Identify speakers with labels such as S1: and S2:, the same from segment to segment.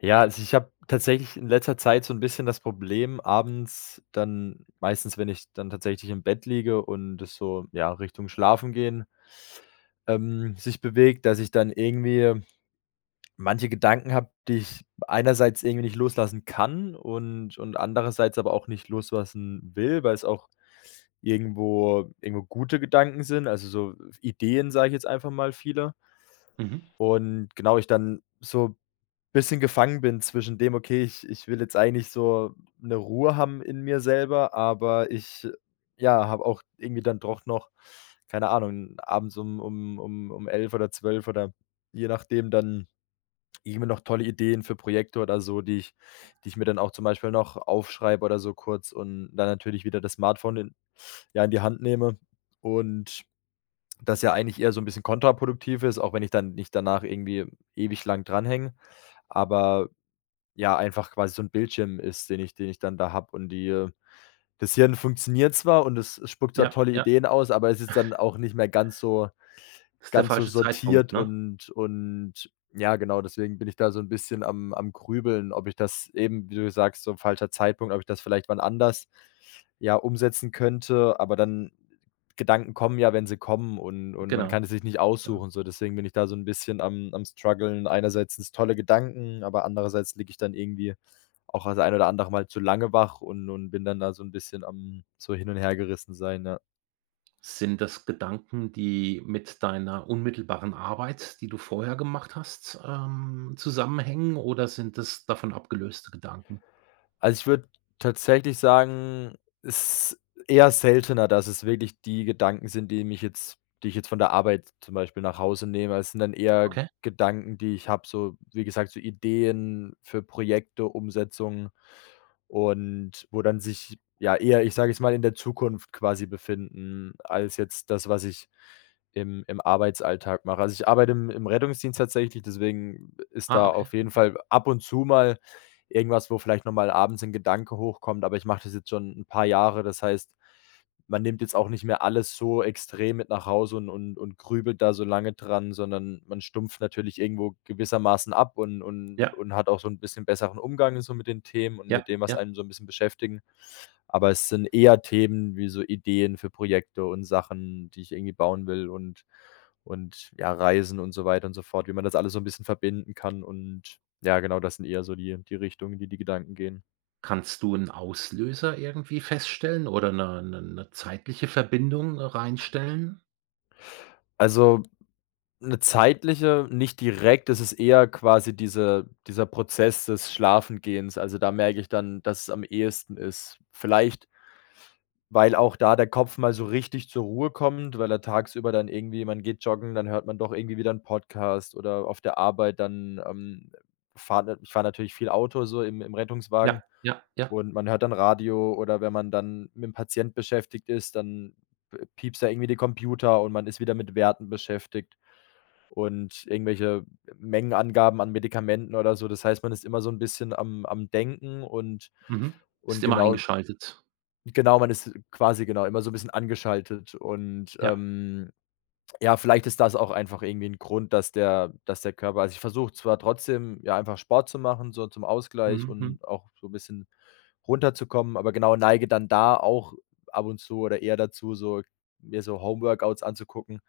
S1: Ja, also ich habe tatsächlich in letzter Zeit so ein bisschen das Problem abends dann meistens, wenn ich dann tatsächlich im Bett liege und es so, ja, Richtung Schlafengehen, sich bewegt, dass ich dann irgendwie manche Gedanken habe, die ich einerseits irgendwie nicht loslassen kann und andererseits aber auch nicht loslassen will, weil es auch irgendwo gute Gedanken sind, also so Ideen, sage ich jetzt einfach mal, viele.
S2: Mhm.
S1: Und genau, ich dann so bisschen gefangen bin zwischen dem: „Okay, ich will jetzt eigentlich so eine Ruhe haben in mir selber, aber ich, ja, habe auch irgendwie dann doch noch, keine Ahnung, abends um 11 oder 12 oder je nachdem dann irgendwie noch tolle Ideen für Projekte oder so, die ich mir dann auch zum Beispiel noch aufschreibe oder so kurz und dann natürlich wieder das Smartphone in ja, in die Hand nehme und das ja eigentlich eher so ein bisschen kontraproduktiv ist, auch wenn ich dann nicht danach irgendwie ewig lang dranhänge. Aber ja, einfach quasi so 'n Bildschirm ist, den ich dann da habe und die das Hirn funktioniert zwar und es spuckt zwar
S2: Ja,
S1: tolle
S2: ja.
S1: Ideen aus, aber es ist dann auch nicht mehr
S2: Ist der
S1: ganz so
S2: falsche Zeitpunkt,
S1: sortiert
S2: ne?
S1: und ja, genau, deswegen bin ich da so ein bisschen am Grübeln, ob ich das eben, wie du sagst, so falscher Zeitpunkt, ob ich das vielleicht wann anders, ja, umsetzen könnte, aber dann Gedanken kommen ja, wenn sie kommen und man
S2: Genau,
S1: kann es sich nicht
S2: genau.
S1: aussuchen so. Deswegen bin ich da so ein bisschen am struggeln. Einerseits sind's tolle Gedanken, aber andererseits liege ich dann irgendwie auch das ein oder andere Mal zu lange wach und bin dann da so ein bisschen am so hin und her gerissen sein, ja.
S2: Sind das Gedanken, die mit deiner unmittelbaren Arbeit, die du vorher gemacht hast, zusammenhängen, oder sind das davon abgelöste Gedanken?
S1: Also, ich würde tatsächlich sagen, es ist eher seltener, dass es wirklich die Gedanken sind, die ich jetzt von der Arbeit zum Beispiel nach Hause nehme. Es sind dann eher
S2: Okay.
S1: Gedanken, die ich habe, so wie gesagt, so Ideen für Projekte, Umsetzungen und wo dann sich ja eher, ich sage es mal, in der Zukunft quasi befinden, als jetzt das, was ich im Arbeitsalltag mache. Also, ich arbeite im Rettungsdienst tatsächlich, deswegen ist
S2: Ah,
S1: da
S2: okay.
S1: auf jeden Fall ab und zu mal irgendwas, wo vielleicht noch mal abends ein Gedanke hochkommt, aber ich mache das jetzt schon ein paar Jahre. Das heißt, man nimmt jetzt auch nicht mehr alles so extrem mit nach Hause und grübelt da so lange dran, sondern man stumpft natürlich irgendwo gewissermaßen ab und und
S2: Ja,
S1: und hat auch so ein bisschen besseren Umgang so mit den Themen und
S2: ja,
S1: mit dem, was
S2: ja.
S1: einem so ein bisschen beschäftigen. Aber es sind eher Themen wie so Ideen für Projekte und Sachen, die ich irgendwie bauen will und ja, Reisen und so weiter und so fort, wie man das alles so ein bisschen verbinden kann und ja, genau, das sind eher so die Richtungen, die die Gedanken gehen.
S2: Kannst du einen Auslöser irgendwie feststellen oder eine zeitliche Verbindung reinstellen?
S1: Also, eine zeitliche nicht direkt, es ist eher quasi dieser Prozess des Schlafengehens. Also, da merke ich dann, dass es am ehesten ist. Vielleicht weil auch da der Kopf mal so richtig zur Ruhe kommt, weil er tagsüber dann irgendwie man geht joggen, dann hört man doch irgendwie wieder 'n Podcast oder auf der Arbeit dann, fahrt ich fahre natürlich viel Auto so im
S2: Ja,
S1: Rettungswagen
S2: ja, ja.
S1: und man hört dann Radio oder wenn man dann mit'm Patient beschäftigt ist, dann p piepst da irgendwie der Computer und man ist wieder mit Werten beschäftigt und irgendwelche Mengenangaben an Medikamenten oder so. Das heißt, man ist immer so ein bisschen am Denken und
S2: Mhm. Bist
S1: und
S2: immer
S1: genau.
S2: eingeschaltet.
S1: Genau, man ist quasi genau immer so ein bisschen angeschaltet und,
S2: Ja.
S1: ja, vielleicht ist das auch einfach irgendwie ein Grund, dass der Körper also, ich versuche zwar trotzdem, ja, einfach Sport zu machen, so zum Ausgleich
S2: Mhm, mhm.
S1: und auch so ein bisschen runterzukommen, aber genau neige dann da auch ab und zu oder eher dazu, so mir so Homeworkouts anzugucken,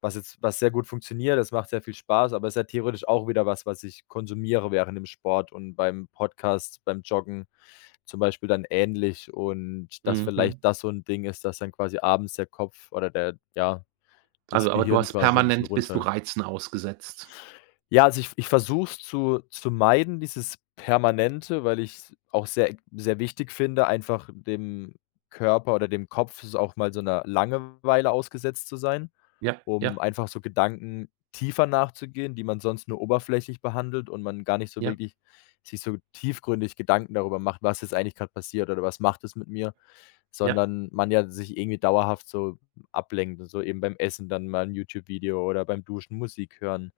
S1: was jetzt was sehr gut funktioniert. Das macht sehr viel Spaß, aber ist ja theoretisch auch wieder was, was ich konsumiere während dem Sport und beim Podcast, beim Joggen zum Beispiel dann ähnlich und dass vielleicht
S2: Mhm.
S1: das so ein Ding ist, dass dann quasi abends der Kopf oder der ja, das
S2: Also, aber du
S1: Gehirn
S2: hast
S1: quasi ein bisschen
S2: permanent bist du
S1: runter.
S2: Reizen ausgesetzt.
S1: Ja, also ich versuche es zu meiden, dieses Permanente, weil ich's auch sehr sehr wichtig finde, einfach dem Körper oder dem Kopf auch mal so einer Langeweile ausgesetzt zu sein
S2: Ja,
S1: um
S2: ja,
S1: einfach so Gedanken tiefer nachzugehen, die man sonst nur oberflächlich behandelt und man gar nicht so
S2: ja,
S1: wirklich sich so tiefgründig Gedanken darüber macht, was jetzt eigentlich gerade passiert oder was macht es mit mir,
S2: ja,
S1: sondern man ja sich irgendwie dauerhaft so ablenkt, so eben beim Essen dann mal ein YouTube-Video oder beim Duschen Musik hören.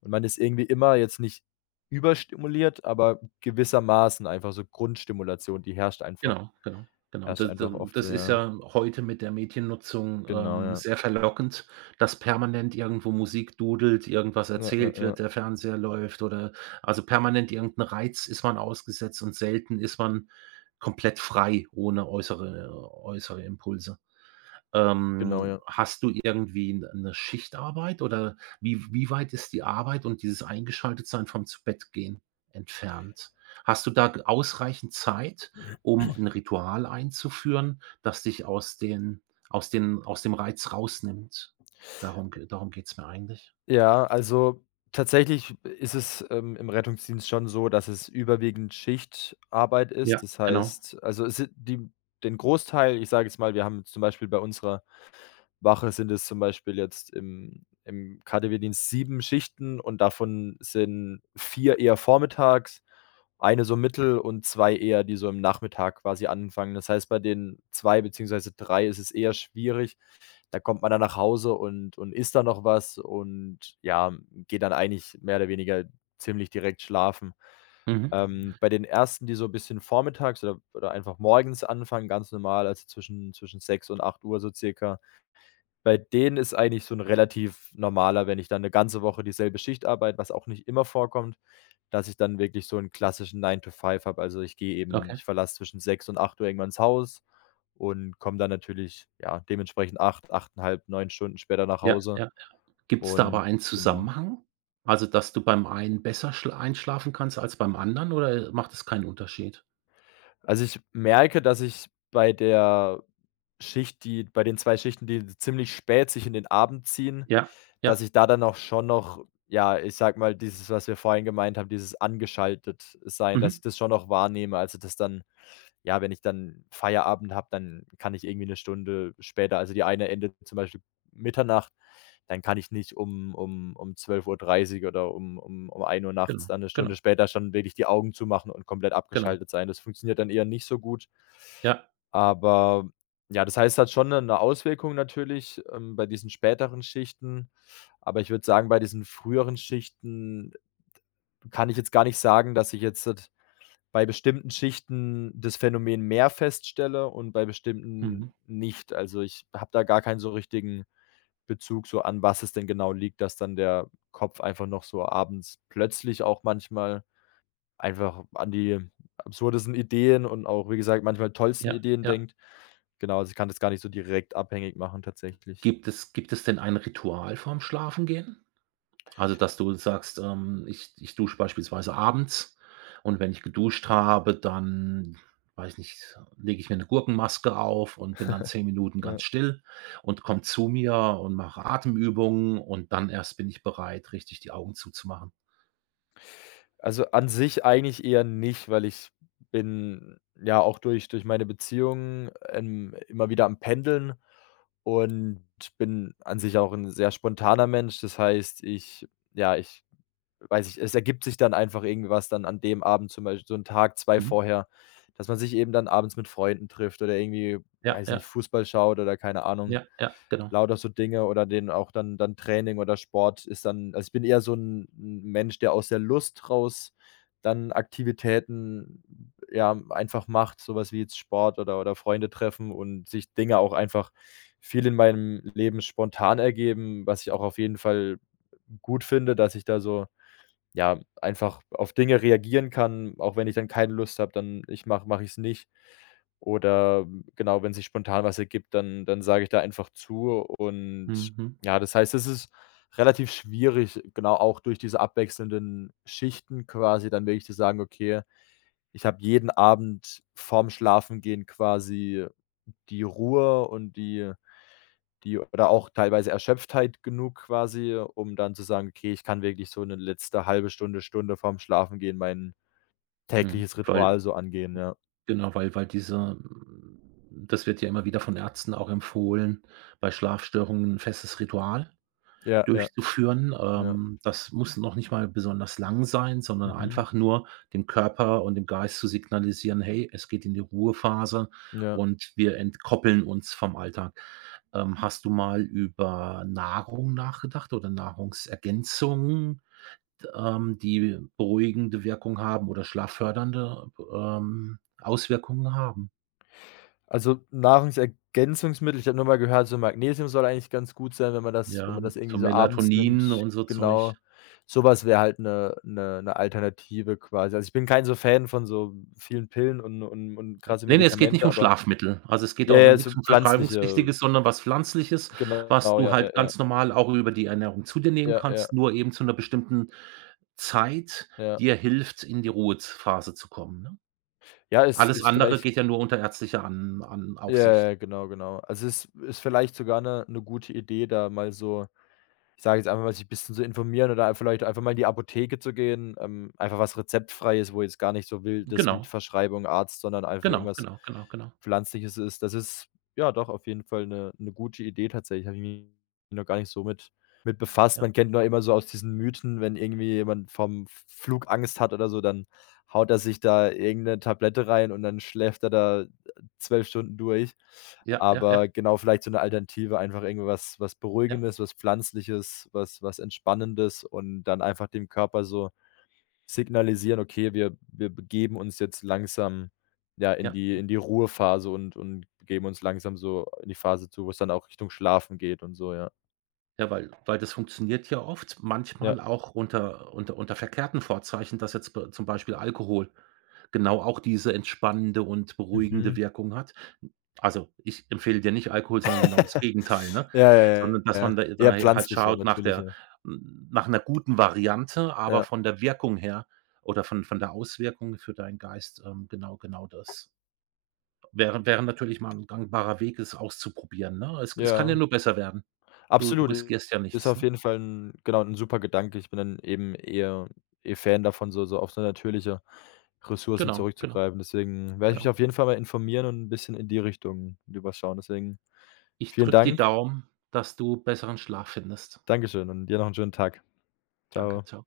S1: Und man ist irgendwie immer jetzt nicht überstimuliert, aber gewissermaßen einfach so Grundstimulation, die
S2: genau, genau, genau. Da,
S1: herrscht einfach oft so,
S2: das ist
S1: ja.
S2: ja heute mit der Mediennutzung,
S1: Genau, ja.
S2: sehr verlockend, dass permanent irgendwo Musik dudelt, irgendwas
S1: Ja, ja,
S2: erzählt
S1: ja.
S2: wird, der Fernseher läuft oder also permanent irgendein Reiz ist man ausgesetzt, und selten ist man komplett frei ohne äußere Impulse.
S1: Genau, ja.
S2: Hast du irgendwie 'n 'ne Schichtarbeit, oder wie weit ist die Arbeit und dieses Eingeschaltetsein vom Zu-Bett-Gehen entfernt? Hast du da g ausreichend Zeit, um 'n Ritual einzuführen, das dich aus den aus den aus dem Reiz rausnimmt? Darum geht's mir eigentlich.
S1: Ja, also tatsächlich ist es, im Rettungsdienst schon so, dass es überwiegend Schichtarbeit ist.
S2: Ja,
S1: Das
S2: genau.
S1: heißt also es sind die den Großteil ich sage jetzt mal, wir haben zum Beispiel bei unserer Wache sind es zum Beispiel jetzt im KaDeWe-Dienst 7 Schichten und davon sind 4 eher vormittags, eine so mittel und 2 eher, die so im Nachmittag quasi anfangen. Das heißt, bei den 2 beziehungsweise 3 ist es eher schwierig, da kommt man dann nach Hause und isst dann noch was und, ja, geht dann eigentlich mehr oder weniger ziemlich direkt schlafen.
S2: Mhm.
S1: Bei den ersten, die so 'n bisschen vormittags oder einfach morgens anfangen, ganz normal, also, zwischen 6 und 8 Uhr so circa bei denen ist eigentlich so 'n relativ normaler wenn ich dann 'ne ganze Woche dieselbe Schicht arbeite, was auch nicht immer vorkommt, dass ich dann wirklich so 'n klassischen Nine to Five habe. Also, ich gehe eben
S2: Okay.
S1: ich verlasse zwischen 6 und 8 Uhr irgendwann das Haus und komme dann natürlich, ja, dementsprechend 8, 8,5, 9 Stunden später nach
S2: Ja,
S1: Hause
S2: ja. Gibt's da aber
S1: und
S2: einen
S1: genau.
S2: Zusammenhang? Also, dass du beim einen besser schla einschlafen kannst als beim anderen, oder macht das keinen Unterschied?
S1: Also, ich merke, dass ich bei der Schicht, die bei den 2 Schichten, die ziemlich spät sich in den Abend ziehen,
S2: Ja,
S1: dass
S2: ja.
S1: ich da dann auch schon noch ja, ich sag mal, dieses, was wir vorhin gemeint haben, dieses angeschaltet sein, dass
S2: Mhm.
S1: ich das schon noch wahrnehme. Also, dass dann ja, wenn ich dann Feierabend habe, dann kann ich irgendwie eine Stunde später also, die eine endet zum Beispiel Mitternacht dann kann ich nicht um 12:30 Uhr oder um 1 Uhr nachts
S2: Genau,
S1: dann eine Stunde
S2: genau,
S1: später schon wirklich die Augen zumachen und komplett
S2: genau.
S1: abgeschaltet sein. Das funktioniert dann eher nicht so gut.
S2: Ja,
S1: Aber ja, das heißt, es hat schon eine Auswirkung natürlich, bei diesen späteren Schichten. Aber ich würde sagen, bei diesen früheren Schichten kann ich jetzt gar nicht sagen, dass ich jetzt d bei bestimmten Schichten das Phänomen mehr feststelle und bei bestimmten
S2: mhm.
S1: nicht. Also, ich habe da gar keinen so richtigen Bezug so an was es denn genau liegt, dass dann der Kopf einfach noch so abends plötzlich auch manchmal einfach an die absurdesten Ideen und auch, wie gesagt, manchmal tollsten
S2: Ja,
S1: Ideen
S2: ja.
S1: denkt. Genau, also ich kann das gar nicht so direkt abhängig machen tatsächlich.
S2: Gibt es denn ein Ritual vorm Schlafengehen? Also, dass du sagst: „Ich dusche beispielsweise abends, und wenn ich geduscht habe, dann, weiß nicht, lege ich mir 'ne Gurkenmaske auf und bin dann 10 Minuten
S1: Ja.
S2: ganz still und komme zu mir und mache Atemübungen, und dann erst bin ich bereit, richtig die Augen zuzumachen.“
S1: Also an sich eigentlich eher nicht, weil ich bin ja auch durch meine Beziehung, immer wieder am Pendeln und bin an sich auch ein sehr spontaner Mensch. Das heißt, ich ja, ich weiß ich es ergibt sich dann einfach irgendwie was dann an dem Abend zum Beispiel so 'n Tag, zwei
S2: Mhm.
S1: vorher, dass man sich eben dann abends mit Freunden trifft oder irgendwie,
S2: Ja,
S1: weiß
S2: ja,
S1: nicht, Fußball schaut oder keine Ahnung,
S2: ja, ja, genau.
S1: lauter so Dinge oder denen auch dann Training oder Sport ist dann also, ich bin eher so 'n Mensch, der aus der Lust raus dann Aktivitäten, ja, einfach macht, so was wie jetzt Sport oder Freunde treffen und sich Dinge auch einfach viel in meinem Leben spontan ergeben, was ich auch auf jeden Fall gut finde, dass ich da so ja, einfach auf Dinge reagieren kann, auch wenn ich dann keine Lust habe, dann ich mache mache ich es nicht. Oder genau, wenn sich spontan was ergibt, dann sage ich da einfach zu und
S2: Mhm, mhm.
S1: ja, das heißt, es ist relativ schwierig, genau auch durch diese abwechselnden Schichten quasi dann wirklich zu sagen: „Okay, ich habe jeden Abend vorm Schlafengehen quasi die Ruhe und die oder auch teilweise Erschöpftheit genug quasi, um dann zu sagen: „Okay, ich kann wirklich so eine letzte halbe Stunde, Stunde vorm Schlafengehen mein
S2: Mhm.
S1: tägliches
S2: Weil
S1: Ritual so angehen“, ja.
S2: Genau, weil das wird ja immer wieder von Ärzten auch empfohlen, bei Schlafstörungen ein festes Ritual
S1: Ja, ja,
S2: durchzuführen.
S1: ja.
S2: Das muss noch nicht mal besonders lang sein, sondern
S1: Mhm.
S2: einfach nur dem Körper und dem Geist zu signalisieren: „Hey, es geht in die Ruhephase,
S1: Ja.
S2: und wir entkoppeln uns vom Alltag.“ Hast du mal über Nahrung nachgedacht oder Nahrungsergänzungen, die beruhigende Wirkung haben oder schlaffördernde Auswirkungen haben?
S1: Also, Nahrungsergänzungsmittel ich habe nur mal gehört, so Magnesium soll eigentlich ganz gut sein, wenn man das
S2: Ja, so
S1: irgendwie so abends
S2: Melatonin
S1: nimmt.
S2: und so Zeug.
S1: Genau. Sowas wäre halt 'ne Alternative quasi. Also, ich bin kein so Fan von so vielen Pillen und krasse
S2: Ne, ne, es geht nicht
S1: Medikamente,
S2: um
S1: aber
S2: Schlafmittel. Also, es geht
S1: ja,
S2: auch um
S1: ja, so
S2: nix um
S1: pflanzliche
S2: Vertreibungspflichtiges, sondern was Pflanzliches, was
S1: genau,
S2: du
S1: ja, ja,
S2: halt
S1: ja.
S2: ganz normal auch über die Ernährung zu dir nehmen
S1: Ja, ja,
S2: kannst, nur eben zu 'ner bestimmten Zeit
S1: ja.
S2: dir hilft, in die Ruhephase zu kommen, ne?
S1: Ja, es
S2: Alles
S1: ist
S2: andere
S1: vielleicht
S2: geht ja nur unter ärztlicher An An
S1: ja,
S2: Aufsicht.
S1: ja, genau, genau. Also, es ist vielleicht sogar 'ne 'ne gute Idee, da mal so ich sage jetzt einfach mal, sich ein bisschen zu informieren oder vielleicht einfach mal in die Apotheke zu gehen, einfach was rezeptfreies, wo jetzt gar nicht so wild das mit
S2: Genau,
S1: Verschreibung, Arzt, sondern einfach
S2: genau,
S1: irgendwas
S2: genau, genau, genau.
S1: Pflanzliches ist. Das ist, ja, doch auf jeden Fall eine gute Idee tatsächlich. Habe ich mich noch gar nicht so mit befasst.
S2: Ja,
S1: Man kennt nur immer so aus diesen Mythen, wenn irgendwie jemand vom Flug Angst hat oder so, dann haut er sich da irgendeine Tablette rein und dann schläft er da 12 Stunden durch.
S2: ja, ja, ja,
S1: Aber genau, vielleicht so eine Alternative, einfach irgendwas was
S2: ja,
S1: Beruhigendes, was Pflanzliches, was Entspannendes und dann einfach dem Körper so signalisieren: „Okay, wir begeben uns jetzt langsam, ja,
S2: ja.
S1: in die Ruhephase und begeben uns langsam so in die Phase zu, wo es dann auch Richtung Schlafen geht“ und so, ja.
S2: Ja, weil das funktioniert ja oft, manchmal
S1: Ja.
S2: auch unter unter verkehrten Vorzeichen, dass jetzt b zum Beispiel Alkohol genau auch diese entspannende und beruhigende
S1: Mhm.
S2: Wirkung hat. Also, ich empfehle dir nicht Alkohol, sondern genau das Gegenteil, ne?
S1: Ja, ja, ja,
S2: Sondern dass
S1: ja.
S2: man da
S1: Ja,
S2: da halt
S1: pflanzliche und
S2: schaut
S1: natürliche.
S2: nach einer guten Variante, aber
S1: Ja.
S2: von der Wirkung her oder von der Auswirkung für deinen Geist genau genau das. Wäre natürlich mal 'n gangbarer Weg, es auszuprobieren, ne? Es kann ja
S1: Ja.
S2: nur besser werden. Du
S1: Absolut,
S2: riskierst ja
S1: ist
S2: nichts,
S1: auf
S2: ne?
S1: jeden Fall 'n genau, 'n super Gedanke. Ich bin dann eben eher Fan davon, auf so natürliche Ressourcen
S2: Genau, genau,
S1: zurückzugreifen. Deswegen werde ich mich
S2: genau.
S1: auf jeden Fall mal informieren und 'n bisschen in die Richtung rüberschauen. Deswegen
S2: Ich
S1: vielen
S2: drücke die
S1: Dank.
S2: Daumen, dass du besseren Schlaf findest.
S1: Dankeschön und dir noch 'n schönen Tag.
S2: Danke,
S1: Tschau.
S2: Ciao.